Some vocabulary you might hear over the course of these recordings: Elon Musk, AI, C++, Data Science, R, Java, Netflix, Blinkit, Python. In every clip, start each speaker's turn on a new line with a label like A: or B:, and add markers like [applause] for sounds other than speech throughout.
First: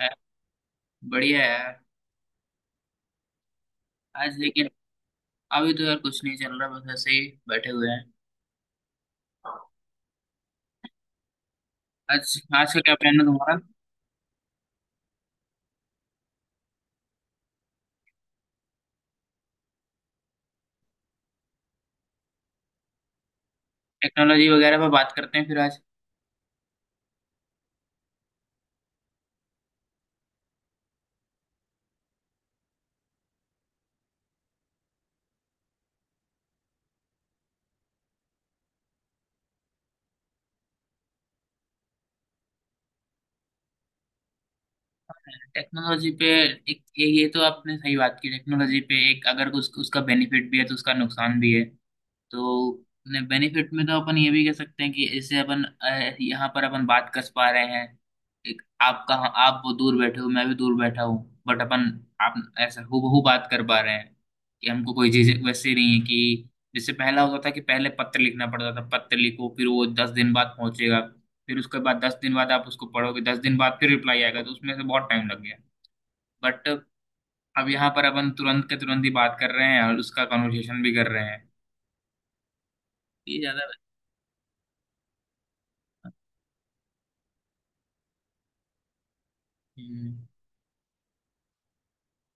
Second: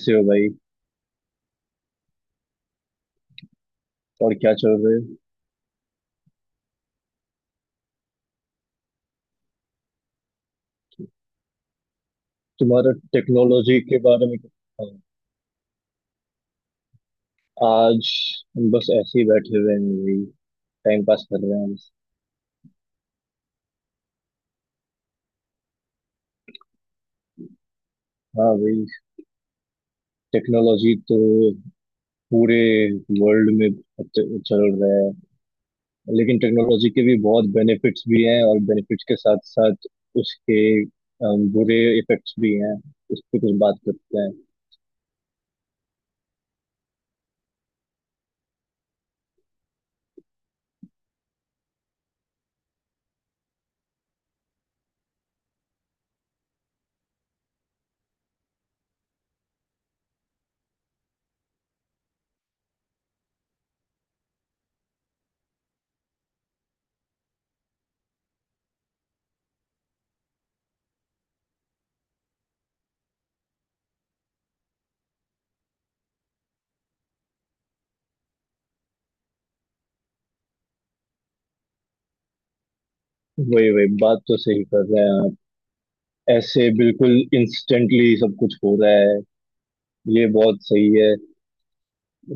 A: है,
B: हो भाई?
A: बढ़िया है यार
B: और
A: आज
B: क्या
A: लेकिन।
B: चल रहा है?
A: अभी तो यार कुछ नहीं चल रहा, बस ऐसे ही बैठे हुए हैं। आज आज का
B: तुम्हारा
A: क्या प्लान है तुम्हारा?
B: टेक्नोलॉजी के बारे में क्या? आज हम बस ऐसे ही बैठे हुए हैं भाई। टाइम पास कर रहे हैं बस।
A: टेक्नोलॉजी वगैरह पर बात करते हैं फिर आज।
B: हाँ भाई, टेक्नोलॉजी तो पूरे वर्ल्ड में चल रहा है। लेकिन टेक्नोलॉजी के भी बहुत बेनिफिट्स भी हैं, और बेनिफिट्स के साथ साथ उसके बुरे इफेक्ट्स भी हैं। उस पर कुछ बात करते हैं।
A: टेक्नोलॉजी पे एक ये तो आपने सही बात की। टेक्नोलॉजी पे एक अगर कुछ उसका बेनिफिट भी है तो उसका नुकसान भी है। तो ने बेनिफिट में तो अपन ये भी कह सकते हैं कि इससे अपन यहाँ पर अपन बात कर पा रहे हैं। एक आप कहाँ, आप वो दूर बैठे हो, मैं भी दूर बैठा हूँ, बट अपन आप ऐसा हूबहू बात कर पा रहे हैं। कि हमको कोई चीज वैसे नहीं है कि जैसे पहला होता था कि पहले पत्र लिखना पड़ता था, पत्र लिखो फिर वो 10 दिन बाद पहुंचेगा, फिर उसके बाद 10 दिन बाद आप उसको पढ़ोगे, 10 दिन बाद फिर रिप्लाई आएगा, तो उसमें से बहुत टाइम लग गया। बट अब यहाँ पर अपन तुरंत के तुरंत ही बात कर रहे हैं और उसका कन्वर्सेशन भी कर रहे हैं। ये ज्यादा
B: वही
A: बेहतर
B: वही बात तो सही कर रहे हैं आप।
A: है।
B: ऐसे बिल्कुल इंस्टेंटली सब कुछ हो रहा है।
A: हम्म।
B: ये बहुत सही है।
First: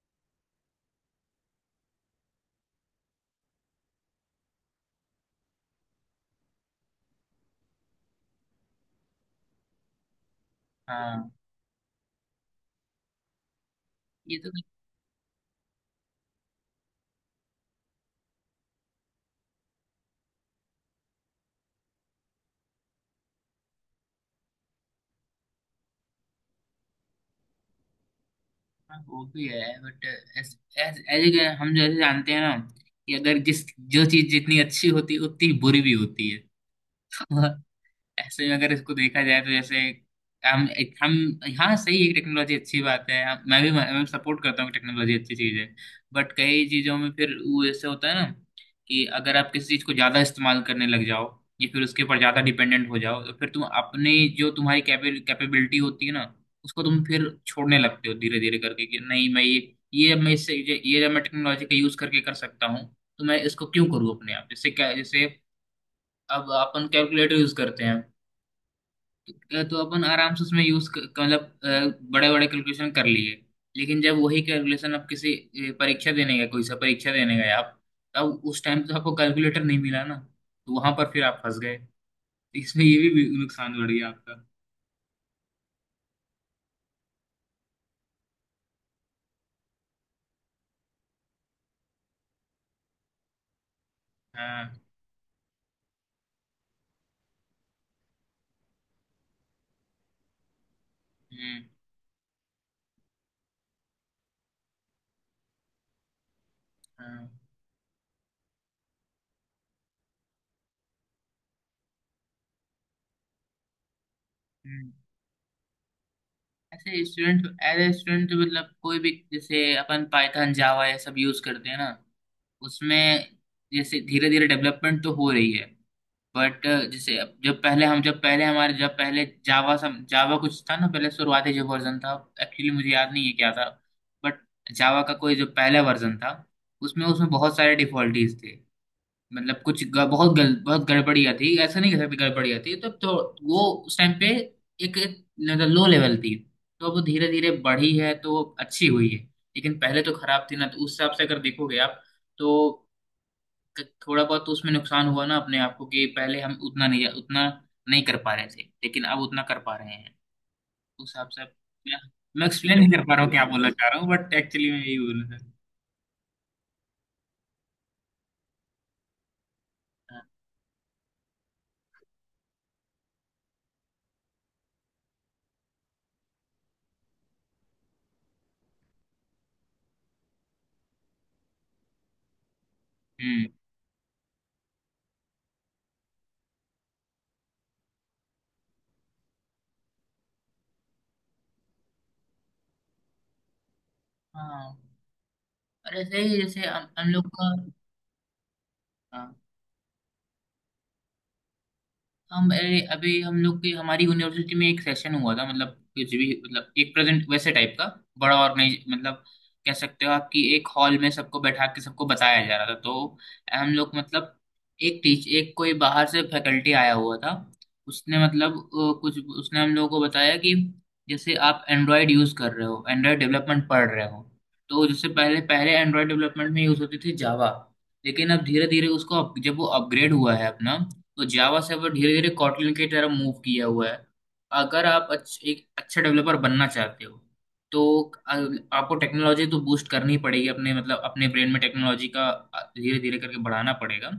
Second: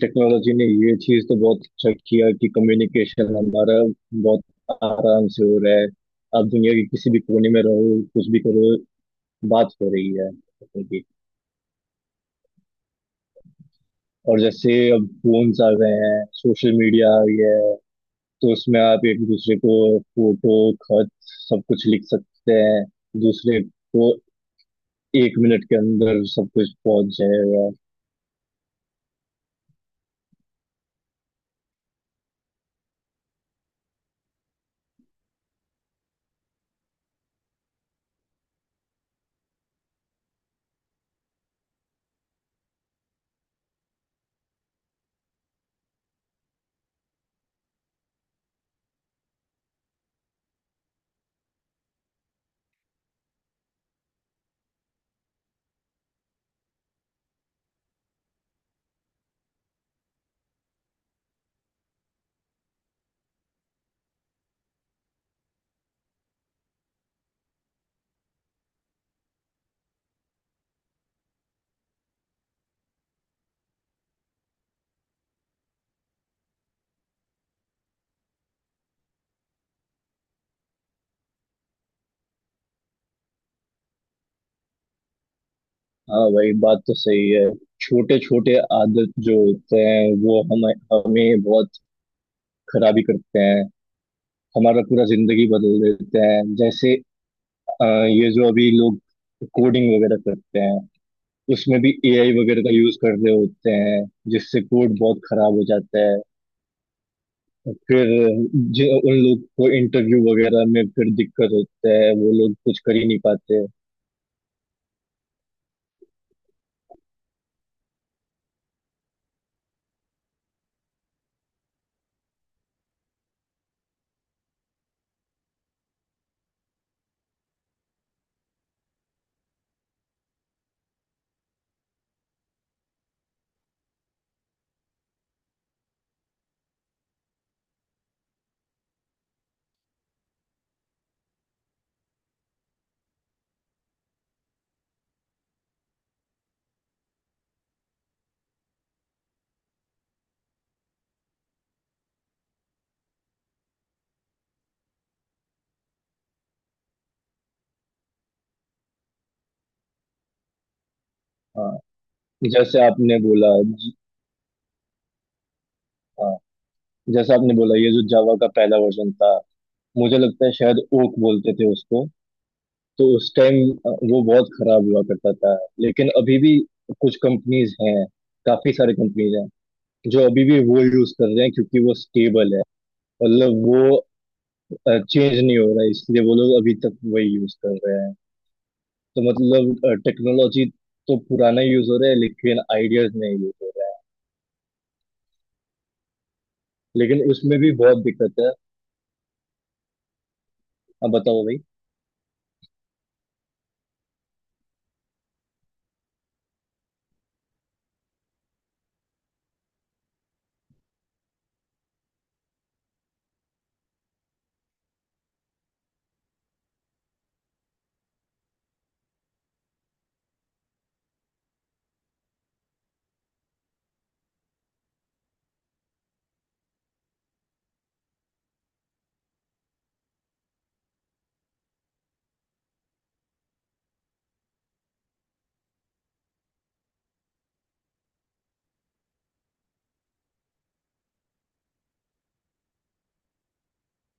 B: टेक्नोलॉजी ने ये चीज तो बहुत अच्छा किया कि कम्युनिकेशन हमारा बहुत आराम से हो रहा है। आप दुनिया के किसी भी कोने में रहो, कुछ भी करो, बात हो रही है उनकी।
A: हाँ, ये
B: और
A: तो कहीं
B: जैसे अब फोन्स आ गए हैं, सोशल मीडिया आ गया है, तो उसमें आप एक दूसरे को फोटो, खत, सब कुछ लिख सकते हैं दूसरे को। 1 मिनट के अंदर सब कुछ पहुंच जाएगा।
A: ना वो भी है। बट एज एज हम जैसे जानते हैं ना कि अगर जिस जो चीज जितनी अच्छी होती है उतनी बुरी भी होती है। [laughs] ऐसे में अगर इसको देखा जाए तो जैसे हम हम। हाँ सही है, टेक्नोलॉजी अच्छी बात है। मैं भी मैं सपोर्ट करता हूँ कि टेक्नोलॉजी अच्छी चीज़ है। बट कई चीज़ों में फिर वो ऐसे होता है ना कि अगर आप किसी चीज़ को ज़्यादा इस्तेमाल करने लग जाओ या फिर उसके ऊपर ज़्यादा डिपेंडेंट हो जाओ, तो फिर तुम अपने जो तुम्हारी कैपेबिलिटी होती है ना, उसको तुम फिर छोड़ने लगते हो धीरे धीरे करके कि नहीं, मैं ये मैं इससे ये जब मैं टेक्नोलॉजी का यूज़ करके कर सकता हूँ, तो मैं इसको क्यों करूँ अपने आप। जैसे क्या, जैसे अब अपन कैलकुलेटर यूज़ करते हैं, तो अपन आराम से उसमें यूज मतलब बड़े बड़े कैलकुलेशन कर लिए। लेकिन जब वही कैलकुलेशन आप किसी परीक्षा देने गए, कोई सा परीक्षा देने गए आप, तब उस टाइम तो आपको कैलकुलेटर नहीं मिला ना, तो वहां पर फिर आप फंस गए। तो इसमें ये भी नुकसान बढ़ गया आपका।
B: हाँ भाई, बात तो सही है। छोटे छोटे आदत जो होते हैं वो हम हमें बहुत खराबी करते हैं।
A: हाँ।
B: हमारा पूरा जिंदगी बदल देते हैं। जैसे अ, ये जो अभी लोग कोडिंग वगैरह करते हैं
A: हम्म।
B: उसमें भी एआई वगैरह का यूज कर रहे होते हैं, जिससे कोड बहुत खराब हो जाता है।
A: हाँ।
B: फिर जो उन लोग को इंटरव्यू वगैरह में फिर दिक्कत होता है, वो लोग कुछ कर ही नहीं पाते।
A: हम्म। ऐसे स्टूडेंट एज ए स्टूडेंट मतलब कोई भी, जैसे अपन पाइथन जावा ये सब यूज करते हैं ना, उसमें जैसे धीरे धीरे डेवलपमेंट तो हो रही है। बट जैसे अब जब पहले हम जब पहले हमारे जब पहले जावा सम जावा कुछ था ना, पहले शुरुआती जो वर्जन था, एक्चुअली मुझे याद नहीं है क्या था, बट जावा का कोई जो पहला वर्जन था, उसमें उसमें बहुत सारे डिफॉल्टीज थे। मतलब कुछ ग, बहुत गल, बहुत गड़बड़ियाँ थी, ऐसा नहीं कह सकते गड़बड़ियाँ थी, तो वो उस टाइम पे एक मतलब लो लेवल थी। तो अब धीरे धीरे बढ़ी है तो अच्छी हुई है। लेकिन पहले तो खराब थी ना, तो उस हिसाब से अगर देखोगे आप, तो थोड़ा बहुत तो उसमें नुकसान हुआ ना अपने आप को, कि पहले हम उतना नहीं कर पा रहे थे लेकिन अब उतना कर पा रहे हैं। उस हिसाब से अब-
B: हाँ
A: मैं मैं एक्सप्लेन
B: जैसे
A: नहीं कर पा
B: आपने
A: रहा हूँ क्या
B: बोला
A: बोलना चाह
B: ज-
A: रहा हूँ, बट एक्चुअली मैं यही बोलना चाह रहा
B: हाँ, जैसे आपने बोला ये जो जावा का पहला वर्जन था, मुझे
A: हूँ।
B: लगता है शायद ओक बोलते थे उसको। तो उस टाइम वो बहुत खराब हुआ करता था। लेकिन अभी भी कुछ कंपनीज हैं, काफी सारी कंपनीज हैं जो अभी भी वो यूज कर रहे हैं क्योंकि वो स्टेबल है।
A: हम्म।
B: मतलब वो चेंज नहीं हो रहा है, इसलिए वो लोग अभी तक वही यूज कर रहे हैं। तो मतलब टेक्नोलॉजी तो पुराना यूज हो रहा है लेकिन आइडियाज नहीं यूज हो रहा
A: हाँ। और ऐसे ही जैसे
B: है।
A: हम
B: लेकिन
A: लोग का।
B: उसमें भी बहुत दिक्कत है।
A: हाँ।
B: अब बताओ भाई।
A: हम अरे अभी हम लोग की हमारी यूनिवर्सिटी में एक सेशन हुआ था। मतलब कुछ भी मतलब एक प्रेजेंट वैसे टाइप का बड़ा ऑर्गेनाइज, मतलब कह सकते हो आप कि एक हॉल में सबको बैठा के सबको बताया जा रहा था। तो हम लोग मतलब एक कोई बाहर से फैकल्टी आया हुआ था। उसने मतलब कुछ उसने हम लोगों को बताया कि जैसे आप एंड्रॉयड यूज़ कर रहे हो, एंड्रॉयड डेवलपमेंट पढ़ रहे हो, तो जैसे पहले पहले एंड्रॉयड डेवलपमेंट में यूज़ होती थी जावा, लेकिन अब धीरे धीरे उसको जब वो अपग्रेड हुआ है अपना, तो जावा सर्वर धीरे धीरे कॉटलिन की तरफ मूव किया हुआ है। अगर आप एक अच्छा डेवलपर बनना चाहते हो तो आपको टेक्नोलॉजी तो बूस्ट करनी ही पड़ेगी अपने, मतलब अपने ब्रेन में टेक्नोलॉजी का धीरे धीरे करके बढ़ाना पड़ेगा।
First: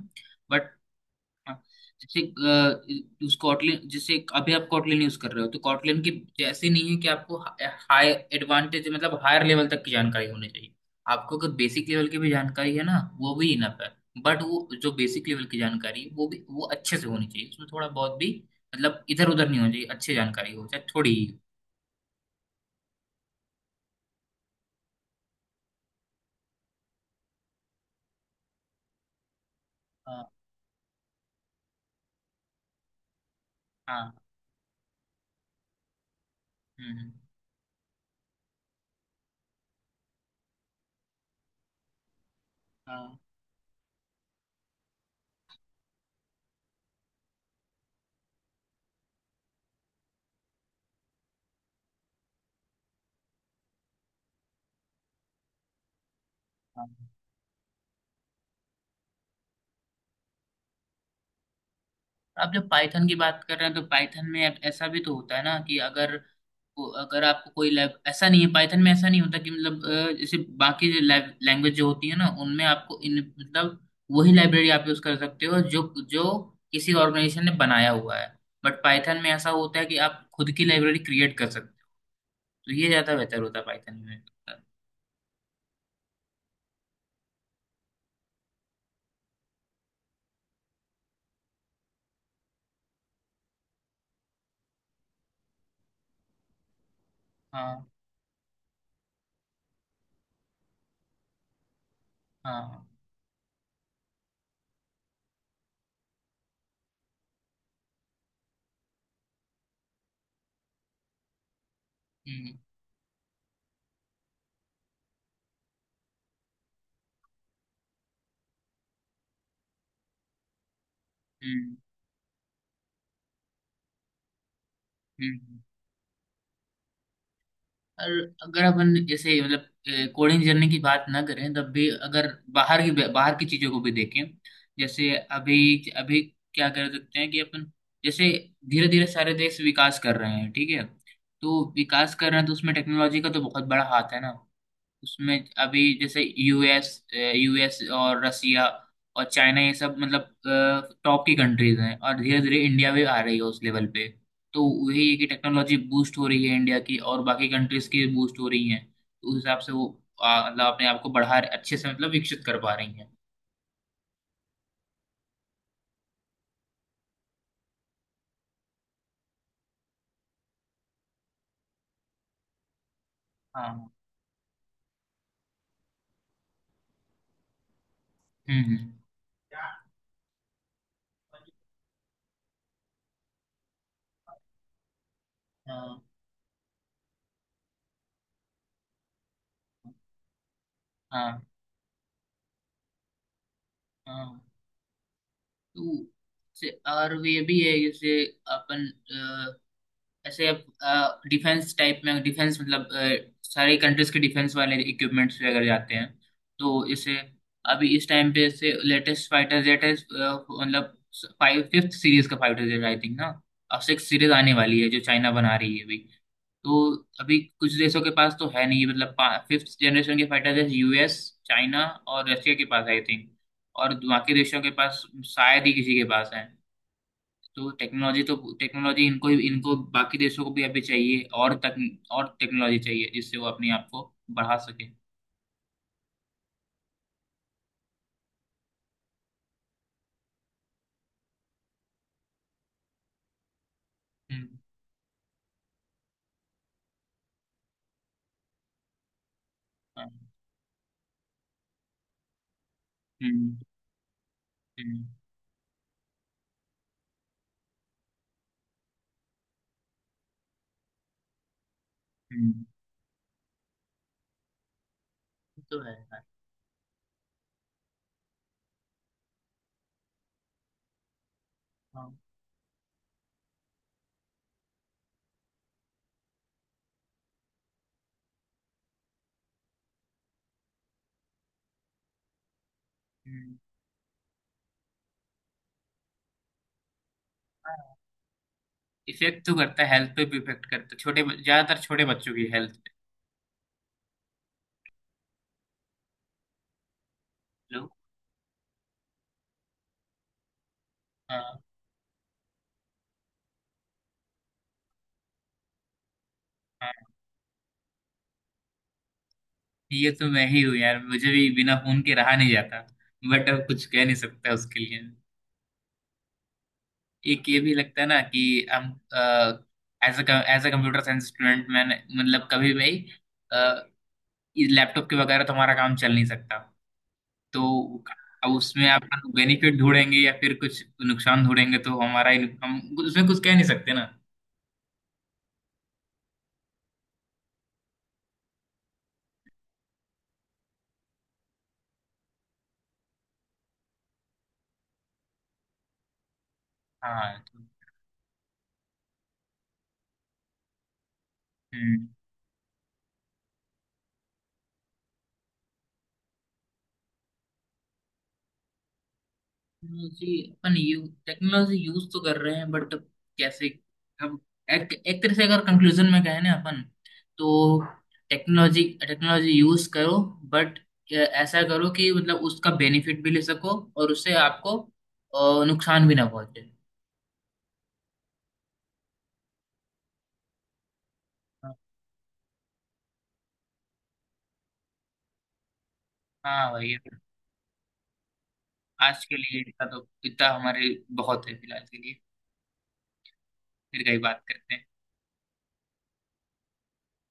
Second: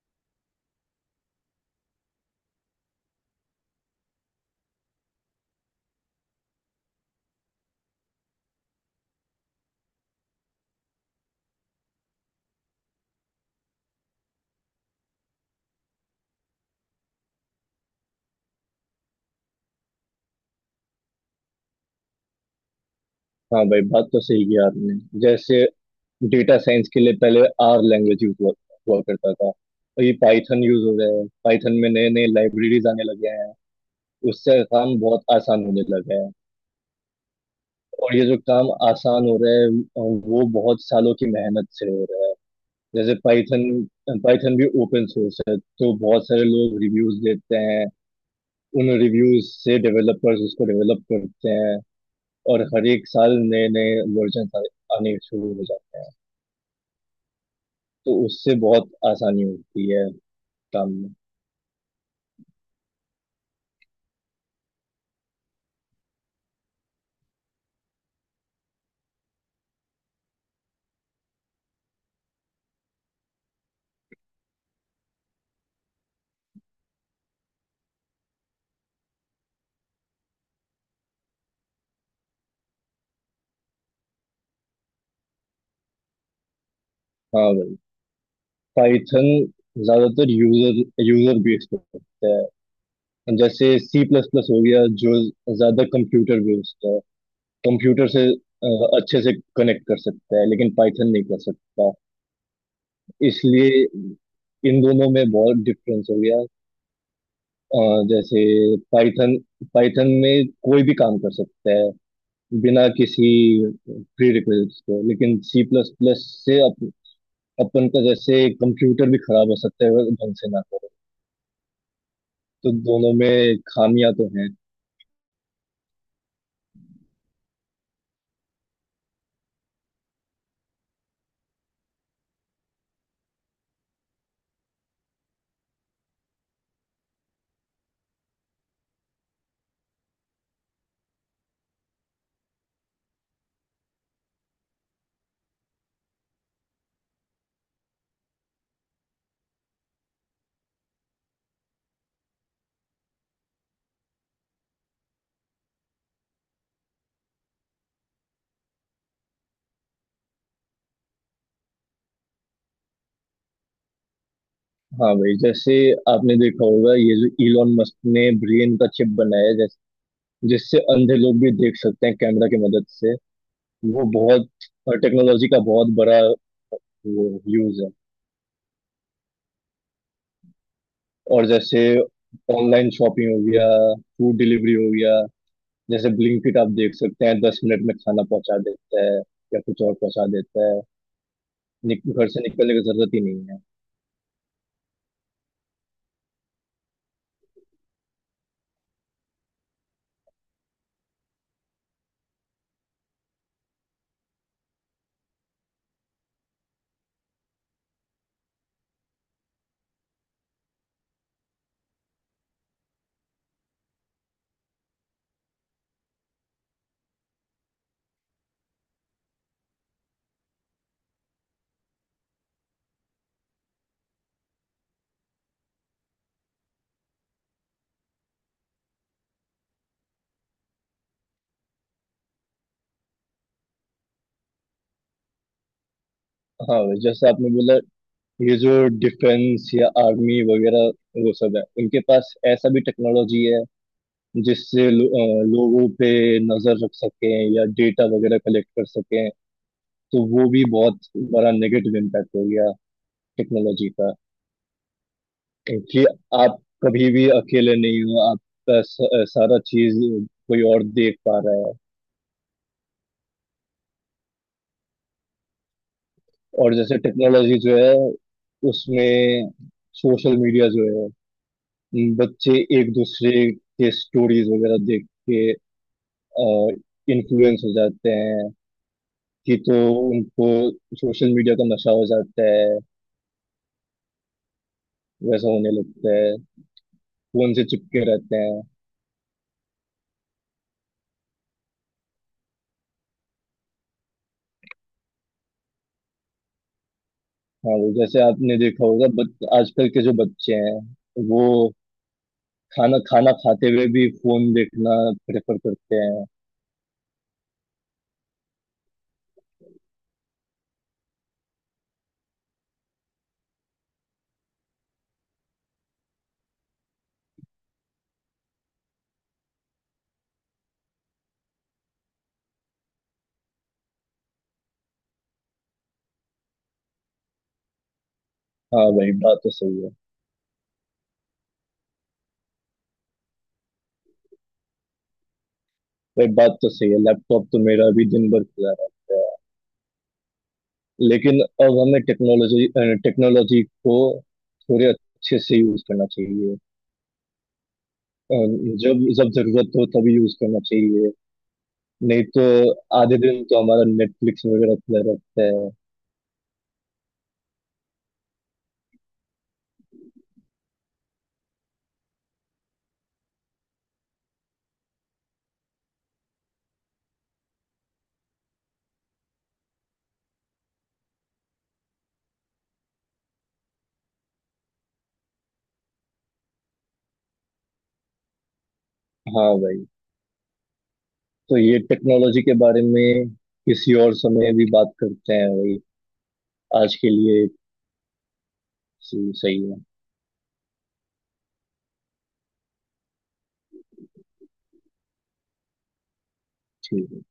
A: बट हाँ, जैसे स्कॉटलैंड जैसे अभी आप कॉटलैंड यूज कर रहे हो, तो कॉटलैंड की जैसे नहीं है कि आपको हाई एडवांटेज मतलब हायर लेवल तक की जानकारी होनी चाहिए। आपको अगर बेसिक लेवल की भी जानकारी है ना, वो भी इनफ है। बट वो जो बेसिक लेवल की जानकारी है वो भी वो अच्छे से होनी चाहिए, उसमें थोड़ा बहुत भी मतलब इधर उधर नहीं होनी चाहिए, अच्छी जानकारी हो चाहे थोड़ी ही हो।
B: हाँ भाई, बात तो सही की आपने। जैसे डेटा साइंस के लिए पहले आर लैंग्वेज यूज हुआ हुआ करता था, और ये
A: हाँ।
B: पाइथन यूज हो गया है। पाइथन में नए नए लाइब्रेरीज आने लगे हैं।
A: हाँ।
B: उससे काम बहुत आसान होने लगा है।
A: हम्म।
B: और ये जो काम आसान हो रहा है, वो बहुत सालों की मेहनत से हो रहा है। जैसे
A: हाँ।
B: पाइथन पाइथन भी ओपन सोर्स है, तो बहुत सारे लोग रिव्यूज देते हैं। उन रिव्यूज से डेवलपर्स उसको डेवलप करते हैं, और हर एक साल नए नए वर्जन आने शुरू हो जाते हैं।
A: हाँ।
B: तो उससे बहुत आसानी होती है काम में।
A: आप जब पाइथन की बात कर रहे हैं तो पाइथन में ऐसा भी तो होता है ना कि अगर अगर आपको कोई लैब ऐसा नहीं है, पाइथन में ऐसा नहीं होता कि मतलब जैसे बाकी जो लैंग्वेज जो होती है ना उनमें आपको इन मतलब वही लाइब्रेरी आप यूज कर सकते हो जो जो किसी ऑर्गेनाइजेशन ने बनाया हुआ है। बट पाइथन में ऐसा होता है कि आप खुद की लाइब्रेरी क्रिएट कर सकते हो, तो ये ज्यादा बेहतर होता है पाइथन में।
B: हाँ भाई, पाइथन ज्यादातर यूजर यूजर बेस्ड होता है। जैसे सी प्लस प्लस हो गया जो ज्यादा कंप्यूटर बेस्ड है।
A: हाँ।
B: कंप्यूटर से अच्छे से कनेक्ट कर सकता है, लेकिन पाइथन नहीं कर सकता।
A: हाँ। हाँ।
B: इसलिए इन दोनों में बहुत डिफरेंस हो गया। अ, जैसे पाइथन पाइथन में कोई भी काम कर सकता है
A: हम्म।
B: बिना किसी प्री रिक्वेस्ट के। लेकिन सी प्लस प्लस से अपन का जैसे कंप्यूटर भी खराब हो सकता है अगर ढंग से ना हो।
A: हम्म।
B: तो दोनों में खामियां तो हैं।
A: हम्म। हम्म। और अगर अपन ऐसे मतलब कोडिंग जर्नी की बात ना करें तब भी अगर बाहर की चीजों को भी देखें, जैसे अभी अभी क्या कर सकते हैं कि अपन, जैसे धीरे धीरे सारे देश विकास कर रहे हैं ठीक है, तो विकास कर रहे हैं तो उसमें टेक्नोलॉजी का तो बहुत बड़ा हाथ है ना उसमें। अभी जैसे यूएस यूएस और रसिया और चाइना ये सब मतलब टॉप की कंट्रीज हैं, और धीरे धीरे इंडिया भी आ रही है उस लेवल पे। तो वही है कि टेक्नोलॉजी बूस्ट हो रही है इंडिया की और बाकी कंट्रीज की बूस्ट हो रही हैं। तो उस हिसाब से वो मतलब अपने आप को बढ़ा अच्छे से मतलब विकसित कर पा रही हैं।
B: हाँ भाई, जैसे आपने देखा होगा, ये जो इलॉन मस्क ने ब्रेन का चिप बनाया, जैस जिससे अंधे लोग भी देख सकते हैं कैमरा की मदद से।
A: हाँ।
B: वो बहुत टेक्नोलॉजी का बहुत बड़ा वो यूज है।
A: हम्म। हम्म।
B: और जैसे ऑनलाइन शॉपिंग हो गया, फूड डिलीवरी हो गया।
A: हाँ।
B: जैसे ब्लिंकिट, आप देख सकते हैं, 10 मिनट में खाना पहुंचा देता है, या कुछ और पहुंचा देता है।
A: हाँ।
B: घर से निकलने की जरूरत ही नहीं है।
A: हाँ। तो और ये भी है जैसे अपन ऐसे अब डिफेंस टाइप में, डिफेंस मतलब सारी कंट्रीज के डिफेंस वाले इक्विपमेंट्स वगैरह जाते हैं। तो इसे अभी इस टाइम पे जैसे लेटेस्ट फाइटर जेट है मतलब फाइव फिफ्थ सीरीज का फाइटर जेट आई थिंक ना। अब सिक्स सीरीज आने वाली है जो चाइना बना रही है अभी। तो अभी कुछ देशों के पास तो है नहीं, मतलब फिफ्थ जनरेशन के फाइटर जेट यूएस चाइना और रशिया के पास आई थिंक, और बाकी देशों के पास शायद ही किसी के पास है। तो टेक्नोलॉजी इनको इनको बाकी देशों को भी अभी चाहिए और तक और टेक्नोलॉजी चाहिए, जिससे वो अपने आप को बढ़ा सके।
B: हाँ भाई, जैसे आपने बोला, ये जो डिफेंस या आर्मी वगैरह वो सब है, उनके पास ऐसा भी टेक्नोलॉजी है
A: हम्म।
B: जिससे लोगों पे नजर रख सकें या डेटा वगैरह कलेक्ट कर सकें।
A: हाँ,
B: तो वो भी बहुत बड़ा नेगेटिव इम्पैक्ट हो गया
A: हम्म।
B: टेक्नोलॉजी का,
A: हम्म।
B: कि आप कभी भी अकेले नहीं हो, आपका सारा चीज कोई और देख पा रहा है।
A: हम्म, ये तो है यार।
B: और जैसे टेक्नोलॉजी जो है, उसमें सोशल मीडिया जो है,
A: हाँ,
B: बच्चे एक दूसरे के स्टोरीज वगैरह देख के इन्फ्लुएंस हो जाते हैं, कि तो उनको सोशल मीडिया का नशा हो जाता है,
A: हम्म।
B: वैसा होने लगता है, फोन से
A: हाँ।
B: चिपके रहते हैं।
A: इफेक्ट तो करता है, हेल्थ पे भी इफेक्ट करता है, छोटे ज्यादातर छोटे बच्चों की हेल्थ पे।
B: हाँ,
A: लो।
B: वो जैसे आपने देखा होगा, बट आजकल के जो बच्चे हैं, वो
A: हाँ।
B: खाना खाना खाते हुए भी फोन देखना प्रेफर करते हैं।
A: हाँ, ये तो मैं ही हूँ यार, मुझे भी बिना फोन के रहा नहीं जाता। बट अब कुछ कह नहीं सकता उसके लिए। एक ये भी लगता है ना कि हम as a computer science student, मैंने मतलब कभी भी लैपटॉप के वगैरह तो हमारा काम चल नहीं सकता। तो अब
B: हाँ,
A: उसमें आप
B: वही बात तो
A: बेनिफिट
B: सही है।
A: ढूंढेंगे या फिर कुछ नुकसान ढूंढेंगे तो हमारा ही हम उसमें कुछ कह नहीं सकते ना।
B: वही बात तो सही है, लैपटॉप तो मेरा भी दिन भर खुला रहता है। लेकिन अब हमें टेक्नोलॉजी टेक्नोलॉजी को थोड़े अच्छे से यूज करना चाहिए।
A: हाँ तो,
B: जब जब जरूरत हो तभी यूज करना चाहिए।
A: हम्म।
B: नहीं तो आधे दिन तो हमारा नेटफ्लिक्स वगैरह खुला रहता है।
A: टेक्नोलॉजी अपन यू टेक्नोलॉजी यूज तो कर रहे हैं, बट कैसे, हम एक एक तरह से अगर कंक्लूजन में कहें ना अपन, तो टेक्नोलॉजी टेक्नोलॉजी यूज करो, बट ऐसा करो कि मतलब उसका बेनिफिट भी ले सको और उससे आपको नुकसान भी ना पहुंचे।
B: हाँ भाई, तो
A: हाँ।
B: ये टेक्नोलॉजी के बारे में किसी और समय भी बात करते हैं भाई।
A: हाँ
B: आज
A: भाई।
B: के लिए
A: आज
B: सही
A: के
B: सही
A: लिए
B: है।
A: इतना तो, इतना हमारे बहुत है फिलहाल के लिए। फिर कहीं बात करते हैं।
B: ठीक।